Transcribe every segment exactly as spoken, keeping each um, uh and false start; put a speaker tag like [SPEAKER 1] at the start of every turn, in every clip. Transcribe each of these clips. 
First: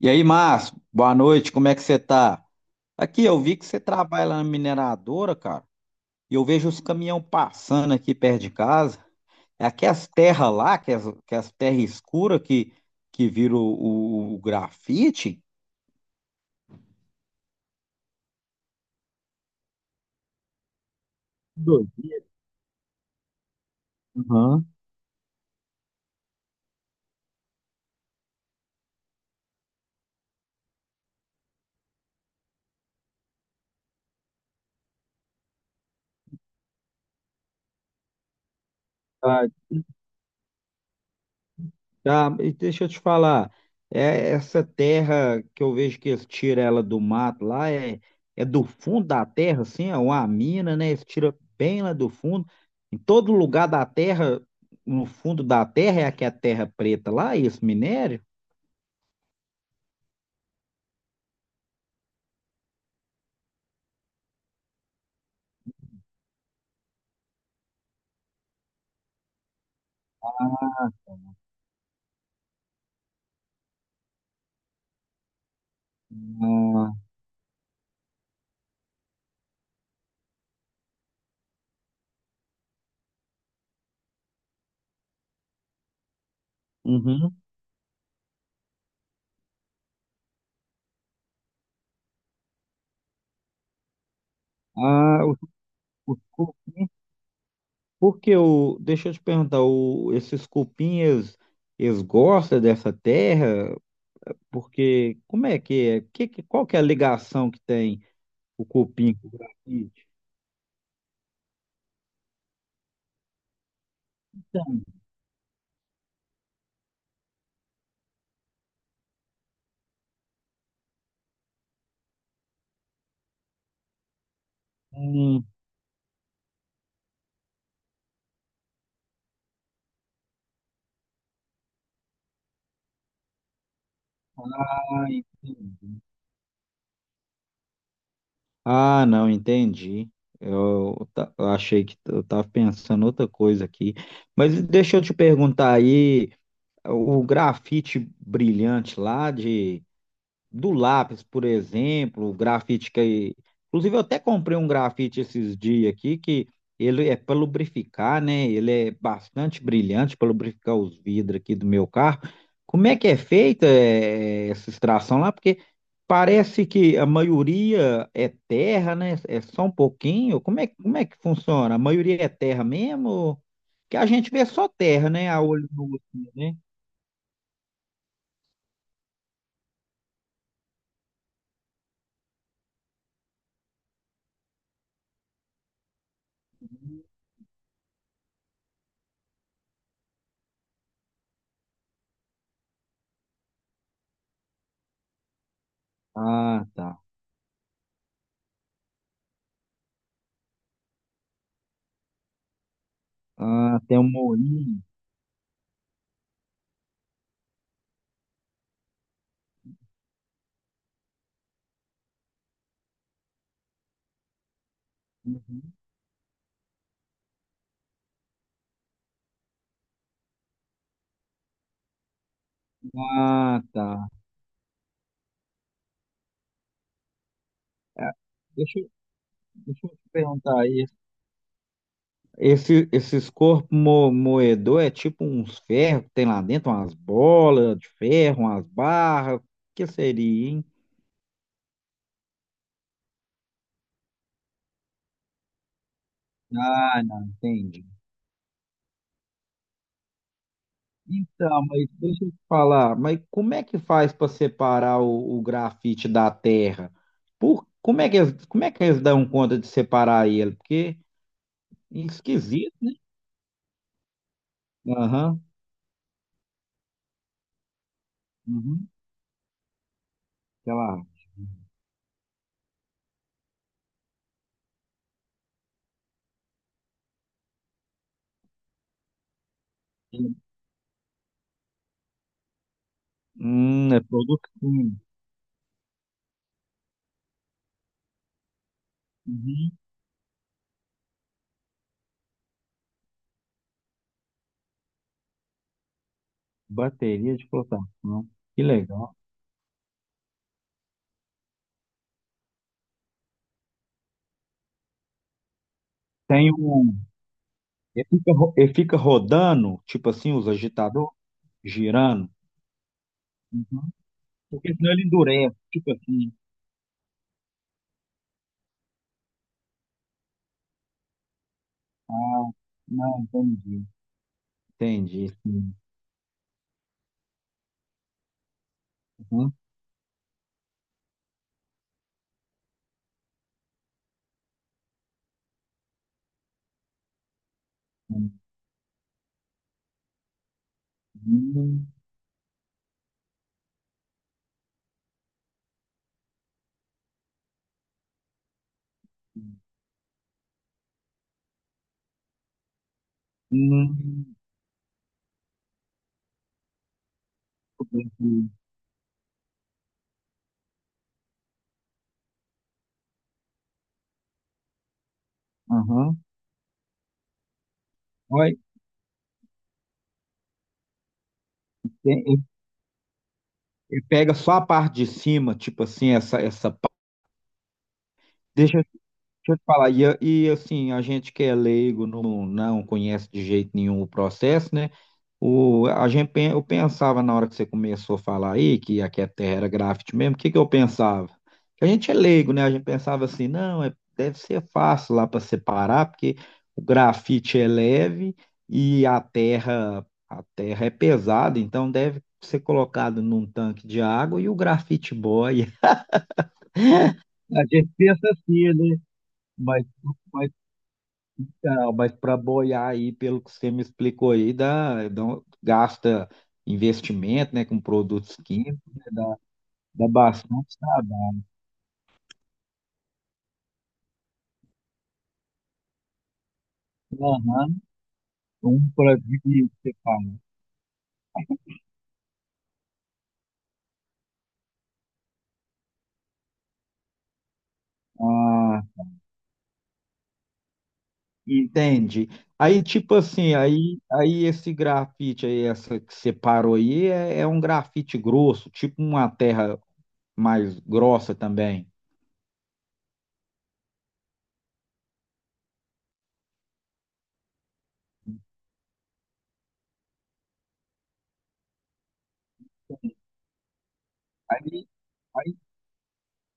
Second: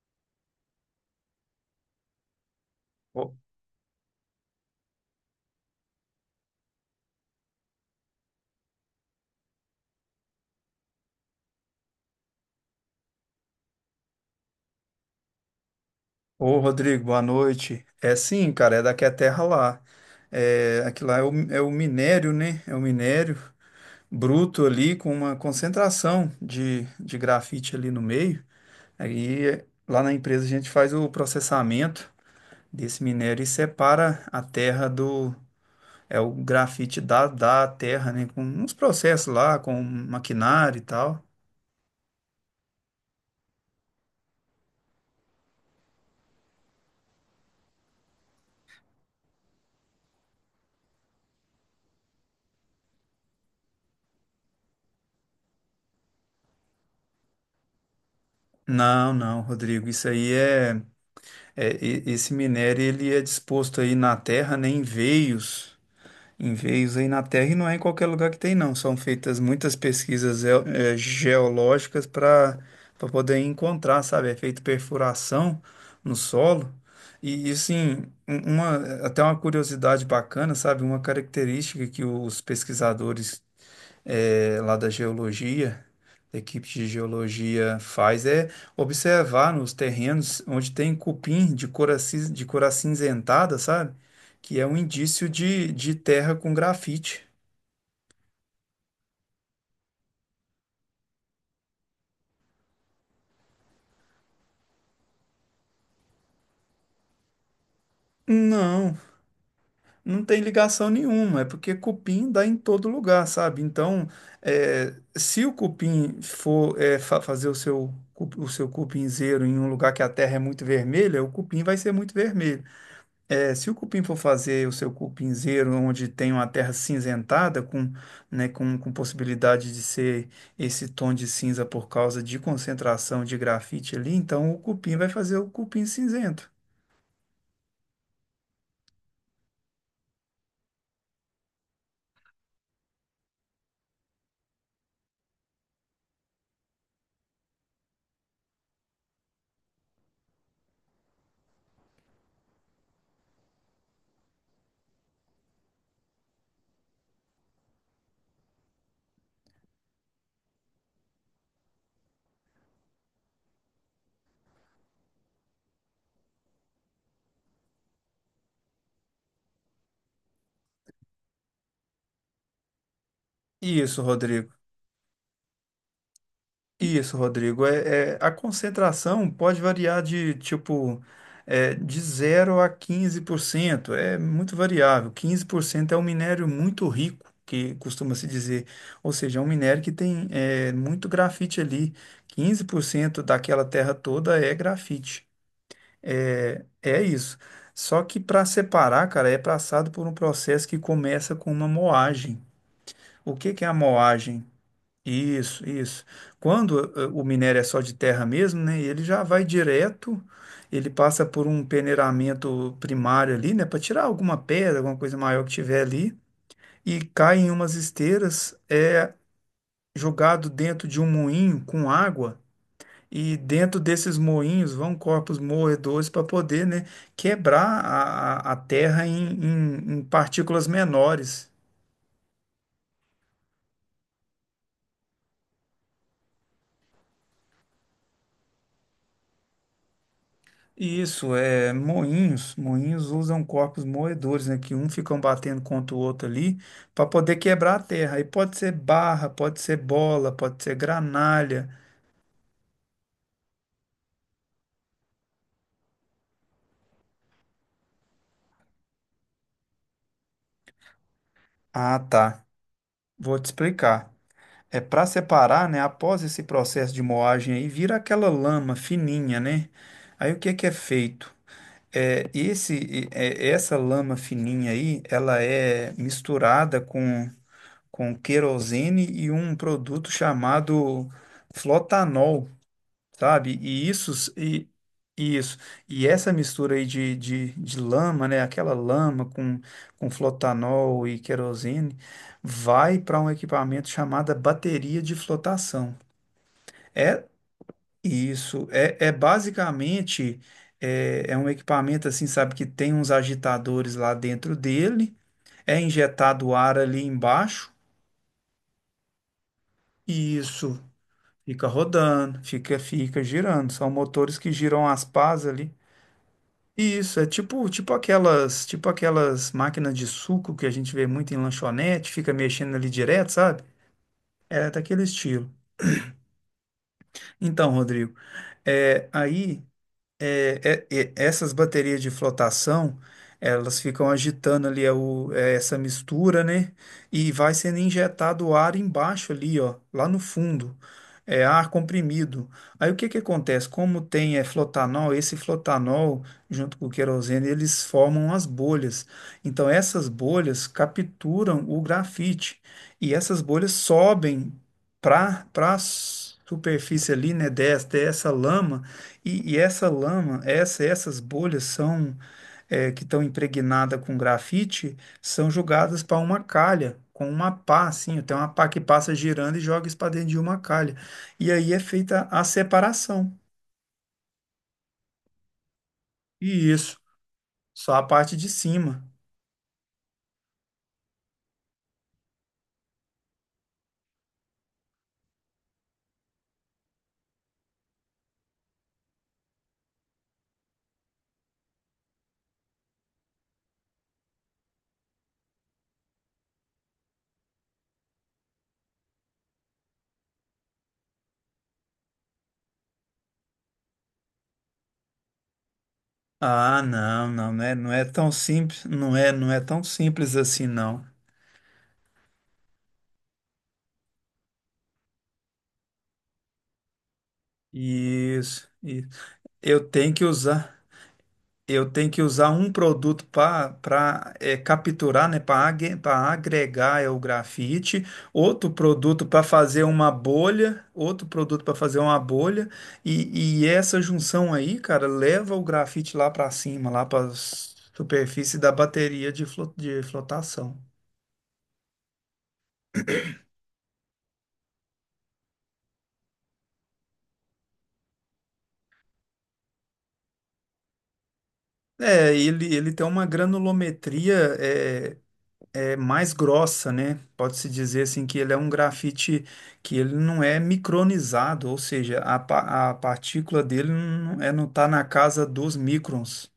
[SPEAKER 1] E aí, Márcio, boa noite, como é que você tá? Aqui,
[SPEAKER 2] Ô,
[SPEAKER 1] eu vi que você trabalha lá na mineradora, cara, e eu vejo os caminhão passando aqui perto de casa. É aquelas terras lá, que as, que as terras escuras que, que viram o, o- o grafite?
[SPEAKER 2] ô, Rodrigo, boa noite. É sim, cara, é daqui a terra lá. É, aqui lá é o, é o
[SPEAKER 1] Doido.
[SPEAKER 2] minério, né? É o minério
[SPEAKER 1] Aham.
[SPEAKER 2] bruto ali com uma concentração de, de grafite ali no meio. Aí é, lá na empresa a gente faz o processamento desse minério e separa a terra do. É o grafite da, da terra, né? Com uns processos lá, com maquinário e tal.
[SPEAKER 1] Tá, e deixa eu te falar, é essa terra que eu vejo que eles tiram ela do mato lá, é, é do fundo da terra, assim, é uma mina, né? Eles tiram bem lá do fundo. Em todo lugar da terra, no fundo da terra, é aqui a terra preta lá, esse minério?
[SPEAKER 2] Não, não, Rodrigo, isso aí é. É, e- esse minério ele é disposto aí na terra, né, em veios, em veios aí na terra e não é em qualquer lugar que tem não. São feitas muitas pesquisas geo- eh, geológicas para para poder encontrar, sabe? É feito perfuração no solo
[SPEAKER 1] Ah,
[SPEAKER 2] e, e assim um- uma até uma curiosidade bacana, sabe? Uma característica que os pesquisadores eh, lá da geologia, da equipe de
[SPEAKER 1] uhum.
[SPEAKER 2] geologia faz é observar nos terrenos onde tem cupim de cor, acis- de cor acinzentada, sabe? Que é um
[SPEAKER 1] Ah,
[SPEAKER 2] indício
[SPEAKER 1] o-
[SPEAKER 2] de, de
[SPEAKER 1] o-
[SPEAKER 2] terra com
[SPEAKER 1] o-
[SPEAKER 2] grafite.
[SPEAKER 1] porque o, deixa eu te perguntar, o, esses cupinhas, eles gostam dessa terra? Porque, como é que é? Que, que- qual que é a ligação que tem? O
[SPEAKER 2] Não,
[SPEAKER 1] cupim com grafite?
[SPEAKER 2] não tem ligação nenhuma, é porque cupim dá em todo lugar, sabe? Então, eh, se o cupim for eh, fa- fazer o seu, cu- o seu cupinzeiro em um lugar que a terra é muito vermelha, o cupim vai ser muito vermelho. É, se o cupim for fazer o seu
[SPEAKER 1] Hum,
[SPEAKER 2] cupinzeiro onde tem uma terra cinzentada, com, né, com, com possibilidade de ser esse tom de cinza por causa de concentração de grafite ali, então o cupim vai fazer o cupim cinzento.
[SPEAKER 1] Ah, não, entendi. Eu, ta- eu achei que t- eu estava pensando outra coisa aqui. Mas deixa eu te perguntar aí, o grafite brilhante lá de do lápis, por exemplo, o grafite que. Inclusive, eu até comprei um grafite esses dias aqui, que ele é para lubrificar, né? Ele é bastante brilhante para lubrificar os vidros aqui do meu carro. Como é que é feita eh, essa extração lá? Porque parece que a maioria é terra, né? É só um pouquinho. Como é, como é que funciona? A maioria é terra mesmo? Que
[SPEAKER 2] Isso,
[SPEAKER 1] a gente vê
[SPEAKER 2] Rodrigo.
[SPEAKER 1] só terra, né? A olho nu, assim, né?
[SPEAKER 2] Isso, Rodrigo. É, é- a concentração pode variar de tipo é, de zero a quinze por cento. É muito variável. Quinze por cento é um minério muito rico, que costuma se dizer. Ou seja, é um minério que tem é, muito grafite ali. Quinze por cento daquela terra toda é grafite. É
[SPEAKER 1] Ah,
[SPEAKER 2] é
[SPEAKER 1] tá.
[SPEAKER 2] isso. Só que para separar, cara, é passado por um processo que começa com uma moagem. O que que é a
[SPEAKER 1] Ah, tem um
[SPEAKER 2] moagem?
[SPEAKER 1] moinho.
[SPEAKER 2] Isso, isso. Quando eh, o minério é só de terra mesmo, né? Ele já vai direto, ele passa por um peneiramento primário ali, né? Para tirar alguma pedra, alguma coisa maior que
[SPEAKER 1] Uhum.
[SPEAKER 2] tiver ali, e cai em umas esteiras, é jogado dentro de um moinho com água, e
[SPEAKER 1] Ah,
[SPEAKER 2] dentro
[SPEAKER 1] tá.
[SPEAKER 2] desses moinhos vão corpos moedores para poder, né, quebrar
[SPEAKER 1] É,
[SPEAKER 2] a, a a
[SPEAKER 1] Deixa, eu-
[SPEAKER 2] terra em,
[SPEAKER 1] deixa eu
[SPEAKER 2] em em
[SPEAKER 1] te perguntar
[SPEAKER 2] partículas
[SPEAKER 1] aí.
[SPEAKER 2] menores.
[SPEAKER 1] Esse, esses corpos mo, moedor é tipo uns ferros que tem lá dentro, umas bolas de ferro, umas barras. O que seria, hein?
[SPEAKER 2] Isso, é moinhos. Moinhos usam corpos moedores, né? Que um ficam batendo contra o outro ali
[SPEAKER 1] Ah,
[SPEAKER 2] para
[SPEAKER 1] não,
[SPEAKER 2] poder quebrar a
[SPEAKER 1] entendi.
[SPEAKER 2] terra. Aí pode ser barra, pode ser bola, pode ser
[SPEAKER 1] Então,
[SPEAKER 2] granalha.
[SPEAKER 1] mas deixa eu te falar, mas como é que faz para separar o, o grafite da terra? Por, como é que eles, como é que eles dão conta de separar ele? Porque
[SPEAKER 2] Ah,
[SPEAKER 1] é
[SPEAKER 2] tá.
[SPEAKER 1] esquisito, né?
[SPEAKER 2] Vou te explicar. É para
[SPEAKER 1] Aham,
[SPEAKER 2] separar, né? Após esse processo de moagem aí, vira aquela lama
[SPEAKER 1] uhum,
[SPEAKER 2] fininha, né? Aí o que que é
[SPEAKER 1] sei lá.
[SPEAKER 2] feito? É, esse, é, essa lama fininha aí, ela é misturada com com querosene e um produto chamado flotanol, sabe? E
[SPEAKER 1] Hum, é
[SPEAKER 2] isso,
[SPEAKER 1] produto
[SPEAKER 2] e,
[SPEAKER 1] químico.
[SPEAKER 2] e isso, e essa mistura aí de, de, de lama, né? Aquela lama com,
[SPEAKER 1] Uhum.
[SPEAKER 2] com flotanol e querosene vai para um equipamento chamado bateria de flotação. É
[SPEAKER 1] Bateria de flotar. Que
[SPEAKER 2] isso, é,
[SPEAKER 1] legal.
[SPEAKER 2] é basicamente é, é um equipamento assim, sabe, que tem uns agitadores lá dentro dele, é
[SPEAKER 1] Tem
[SPEAKER 2] injetado ar
[SPEAKER 1] um.
[SPEAKER 2] ali embaixo.
[SPEAKER 1] Ele fica, ro- ele fica rodando, tipo assim,
[SPEAKER 2] E
[SPEAKER 1] os
[SPEAKER 2] isso.
[SPEAKER 1] agitadores,
[SPEAKER 2] Fica
[SPEAKER 1] girando.
[SPEAKER 2] rodando, fica, fica girando. São
[SPEAKER 1] Uhum.
[SPEAKER 2] motores que
[SPEAKER 1] Porque
[SPEAKER 2] giram
[SPEAKER 1] senão
[SPEAKER 2] as
[SPEAKER 1] ele
[SPEAKER 2] pás
[SPEAKER 1] endurece,
[SPEAKER 2] ali.
[SPEAKER 1] tipo assim.
[SPEAKER 2] E isso é tipo, tipo aquelas, tipo aquelas máquinas de suco que a gente vê muito em lanchonete, fica
[SPEAKER 1] Ah,
[SPEAKER 2] mexendo ali
[SPEAKER 1] não,
[SPEAKER 2] direto, sabe?
[SPEAKER 1] entendi.
[SPEAKER 2] É daquele
[SPEAKER 1] Entendi,
[SPEAKER 2] estilo.
[SPEAKER 1] sim.
[SPEAKER 2] Então, Rodrigo, é,
[SPEAKER 1] Uhum.
[SPEAKER 2] aí é, é, é, essas baterias de flotação, elas ficam agitando ali é o- é essa mistura, né? E vai sendo injetado ar embaixo ali, ó, lá no fundo. É ar
[SPEAKER 1] Uhum.
[SPEAKER 2] comprimido. Aí o que que acontece? Como tem é, flotanol, esse flotanol, junto com o querosene, eles formam as bolhas. Então essas bolhas capturam o grafite. E essas bolhas
[SPEAKER 1] Hum,
[SPEAKER 2] sobem para para a superfície ali, né, dessa, dessa
[SPEAKER 1] entendi.
[SPEAKER 2] lama e, e essa lama, essa, essas bolhas são é, que estão impregnadas com grafite, são jogadas para
[SPEAKER 1] Aham.
[SPEAKER 2] uma calha, com uma pá, assim, tem uma
[SPEAKER 1] Olha,
[SPEAKER 2] pá que passa girando e joga isso para dentro de uma calha. E aí é
[SPEAKER 1] tem-
[SPEAKER 2] feita
[SPEAKER 1] ele
[SPEAKER 2] a separação.
[SPEAKER 1] ele pega só a parte de cima, tipo assim, essa,
[SPEAKER 2] E
[SPEAKER 1] essa pa-
[SPEAKER 2] isso, só a parte de
[SPEAKER 1] Deixa,
[SPEAKER 2] cima.
[SPEAKER 1] deixa eu te falar, e, a- e assim, a gente que é leigo não, não conhece de jeito nenhum o processo, né? O, a gente, pen- eu pensava na hora que você começou a falar aí que aqui a Terra era grafite mesmo, o que que eu pensava? Que a gente é leigo, né? A gente pensava assim, não, é- deve ser fácil lá para separar, porque o grafite é leve e a terra, a terra é pesada, então deve ser colocado num tanque de água e o grafite boia.
[SPEAKER 2] Ah, não, não
[SPEAKER 1] A
[SPEAKER 2] não é, não
[SPEAKER 1] gente
[SPEAKER 2] é
[SPEAKER 1] pensa
[SPEAKER 2] tão
[SPEAKER 1] assim,
[SPEAKER 2] simples,
[SPEAKER 1] né?
[SPEAKER 2] não é, não é tão
[SPEAKER 1] Mas,
[SPEAKER 2] simples assim, não.
[SPEAKER 1] não, mas para boiar aí, pelo que você me explicou aí, dá, dá um- gasta investimento, né, com produtos
[SPEAKER 2] Isso,
[SPEAKER 1] químicos, né,
[SPEAKER 2] isso.
[SPEAKER 1] dá,
[SPEAKER 2] Eu
[SPEAKER 1] dá
[SPEAKER 2] tenho que
[SPEAKER 1] bastante
[SPEAKER 2] usar.
[SPEAKER 1] trabalho.
[SPEAKER 2] Eu tenho que usar um produto para capturar, né, para agregar é o
[SPEAKER 1] Aham,
[SPEAKER 2] grafite, outro
[SPEAKER 1] um para
[SPEAKER 2] produto para
[SPEAKER 1] dividir,
[SPEAKER 2] fazer
[SPEAKER 1] você
[SPEAKER 2] uma
[SPEAKER 1] fala.
[SPEAKER 2] bolha, outro produto para fazer uma bolha, e, e essa junção aí, cara, leva o grafite lá para cima, lá para superfície da
[SPEAKER 1] Ah,
[SPEAKER 2] bateria de, flo- de flotação.
[SPEAKER 1] entende? Aí, tipo assim, aí, aí esse grafite aí, essa que você parou aí, é, é um grafite grosso, tipo uma terra mais grossa também.
[SPEAKER 2] É, ele, ele tem uma granulometria é, é mais grossa, né? Pode-se dizer assim que ele é um grafite que ele não é micronizado, ou seja, a, pa- a partícula dele não, é, não tá
[SPEAKER 1] Aí,
[SPEAKER 2] na casa dos microns.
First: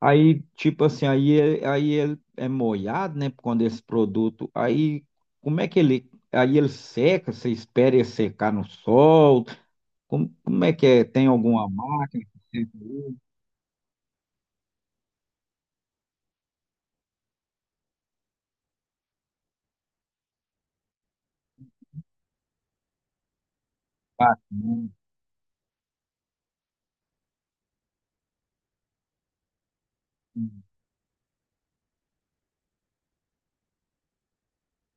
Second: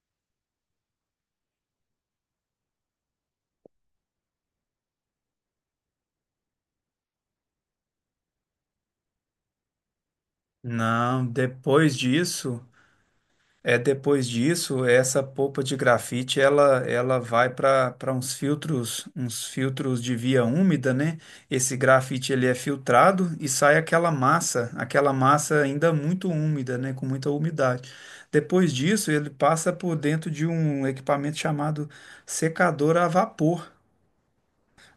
[SPEAKER 1] Aí, tipo assim, aí, é- aí ele é molhado, né? Quando esse produto. Aí, como é que ele. Aí ele seca, você espera ele secar no sol? Como, como é que é?
[SPEAKER 2] Não,
[SPEAKER 1] Tem alguma
[SPEAKER 2] depois
[SPEAKER 1] máquina? Que
[SPEAKER 2] disso.
[SPEAKER 1] seca ele?
[SPEAKER 2] É, depois disso, essa polpa de grafite, ela, ela vai para para uns filtros, uns filtros de via úmida, né? Esse grafite ele é filtrado e sai aquela
[SPEAKER 1] Ah,
[SPEAKER 2] massa,
[SPEAKER 1] não.
[SPEAKER 2] aquela massa ainda muito úmida, né? Com muita umidade. Depois disso, ele passa por dentro de um equipamento chamado secador a vapor.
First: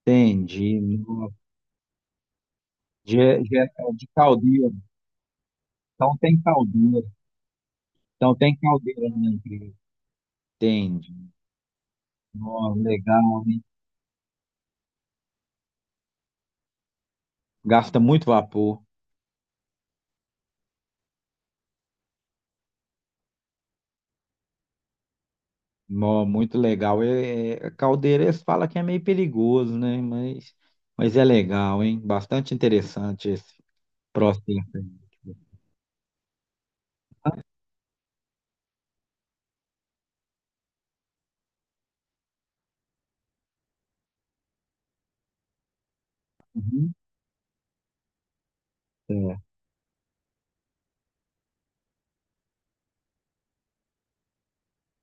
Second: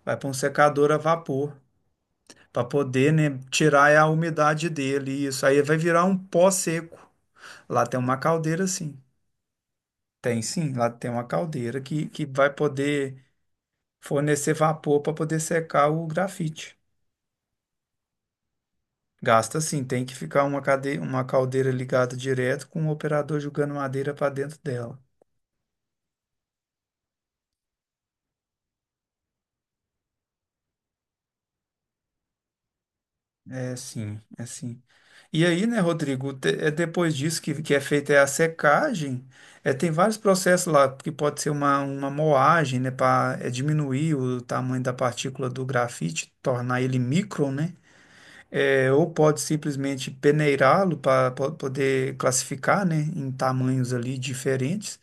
[SPEAKER 2] Vai para um
[SPEAKER 1] Entendi.
[SPEAKER 2] secador a
[SPEAKER 1] Nossa.
[SPEAKER 2] vapor para poder,
[SPEAKER 1] De,
[SPEAKER 2] né,
[SPEAKER 1] de, é
[SPEAKER 2] tirar a
[SPEAKER 1] de
[SPEAKER 2] umidade
[SPEAKER 1] caldeira.
[SPEAKER 2] dele. Isso aí vai virar um
[SPEAKER 1] Então tem
[SPEAKER 2] pó seco.
[SPEAKER 1] caldeira.
[SPEAKER 2] Lá tem uma
[SPEAKER 1] Então tem
[SPEAKER 2] caldeira assim.
[SPEAKER 1] caldeira na empresa.
[SPEAKER 2] Tem sim, lá tem
[SPEAKER 1] Entendi.
[SPEAKER 2] uma caldeira que, que vai
[SPEAKER 1] Nossa,
[SPEAKER 2] poder
[SPEAKER 1] legal, hein?
[SPEAKER 2] fornecer vapor para poder secar o grafite.
[SPEAKER 1] Gasta muito vapor.
[SPEAKER 2] Gasta sim, tem que ficar uma, cade... uma caldeira ligada direto com o operador jogando madeira para dentro dela.
[SPEAKER 1] Nó, muito legal. É, é, caldeira, eles que é meio perigoso, né? Mas, mas é legal, hein? Bastante interessante esse
[SPEAKER 2] É sim, é
[SPEAKER 1] processo.
[SPEAKER 2] sim.
[SPEAKER 1] Aí.
[SPEAKER 2] E aí, né, Rodrigo, te- é depois disso que, que é feita é a secagem, é, tem vários processos lá, que pode ser uma, uma moagem, né, para diminuir o tamanho da partícula do grafite, tornar
[SPEAKER 1] Uhum.
[SPEAKER 2] ele micro, né? É, ou
[SPEAKER 1] É,
[SPEAKER 2] pode simplesmente peneirá-lo para poder classificar, né, em tamanhos ali diferentes.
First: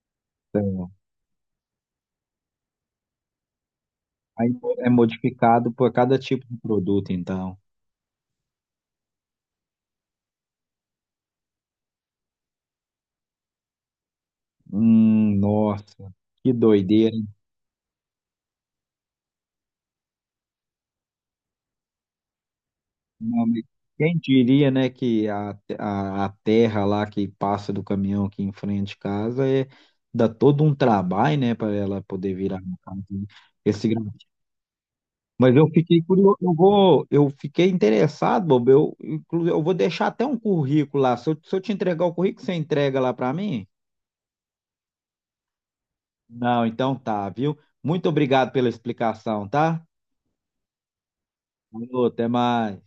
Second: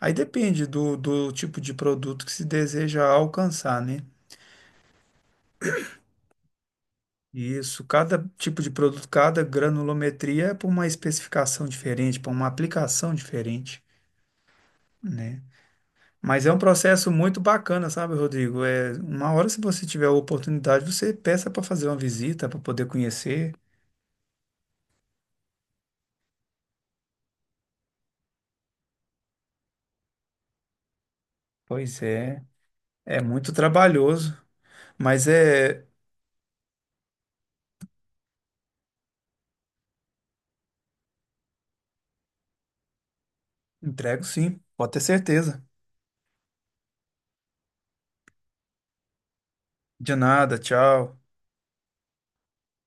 [SPEAKER 2] Aí depende
[SPEAKER 1] é.
[SPEAKER 2] do, do tipo de produto que se deseja alcançar, né?
[SPEAKER 1] Aí é modificado por cada tipo de produto, então.
[SPEAKER 2] Isso, cada tipo de produto, cada granulometria é para uma especificação diferente, para uma aplicação diferente,
[SPEAKER 1] Hum,
[SPEAKER 2] né?
[SPEAKER 1] nossa,
[SPEAKER 2] Mas é
[SPEAKER 1] que
[SPEAKER 2] um processo
[SPEAKER 1] doideira, hein?
[SPEAKER 2] muito bacana, sabe, Rodrigo? É, uma hora, se você tiver a oportunidade, você peça para fazer uma visita, para poder
[SPEAKER 1] Não,
[SPEAKER 2] conhecer.
[SPEAKER 1] mas quem diria, né, que a, a, a terra lá que passa do caminhão aqui em frente de casa é, dá todo um trabalho, né, para ela
[SPEAKER 2] Pois
[SPEAKER 1] poder
[SPEAKER 2] é,
[SPEAKER 1] virar uma casa,
[SPEAKER 2] é
[SPEAKER 1] né?
[SPEAKER 2] muito
[SPEAKER 1] Esse
[SPEAKER 2] trabalhoso, mas
[SPEAKER 1] mas eu
[SPEAKER 2] é,
[SPEAKER 1] fiquei curioso, eu vou, eu fiquei interessado, Bob. Eu, inclu- eu vou deixar até um currículo lá. Se eu, se eu te entregar o currículo, você entrega lá para mim?
[SPEAKER 2] entrego sim, pode ter certeza.
[SPEAKER 1] Não, então tá, viu? Muito obrigado pela explicação, tá?
[SPEAKER 2] De nada, tchau.
[SPEAKER 1] Falou, até mais.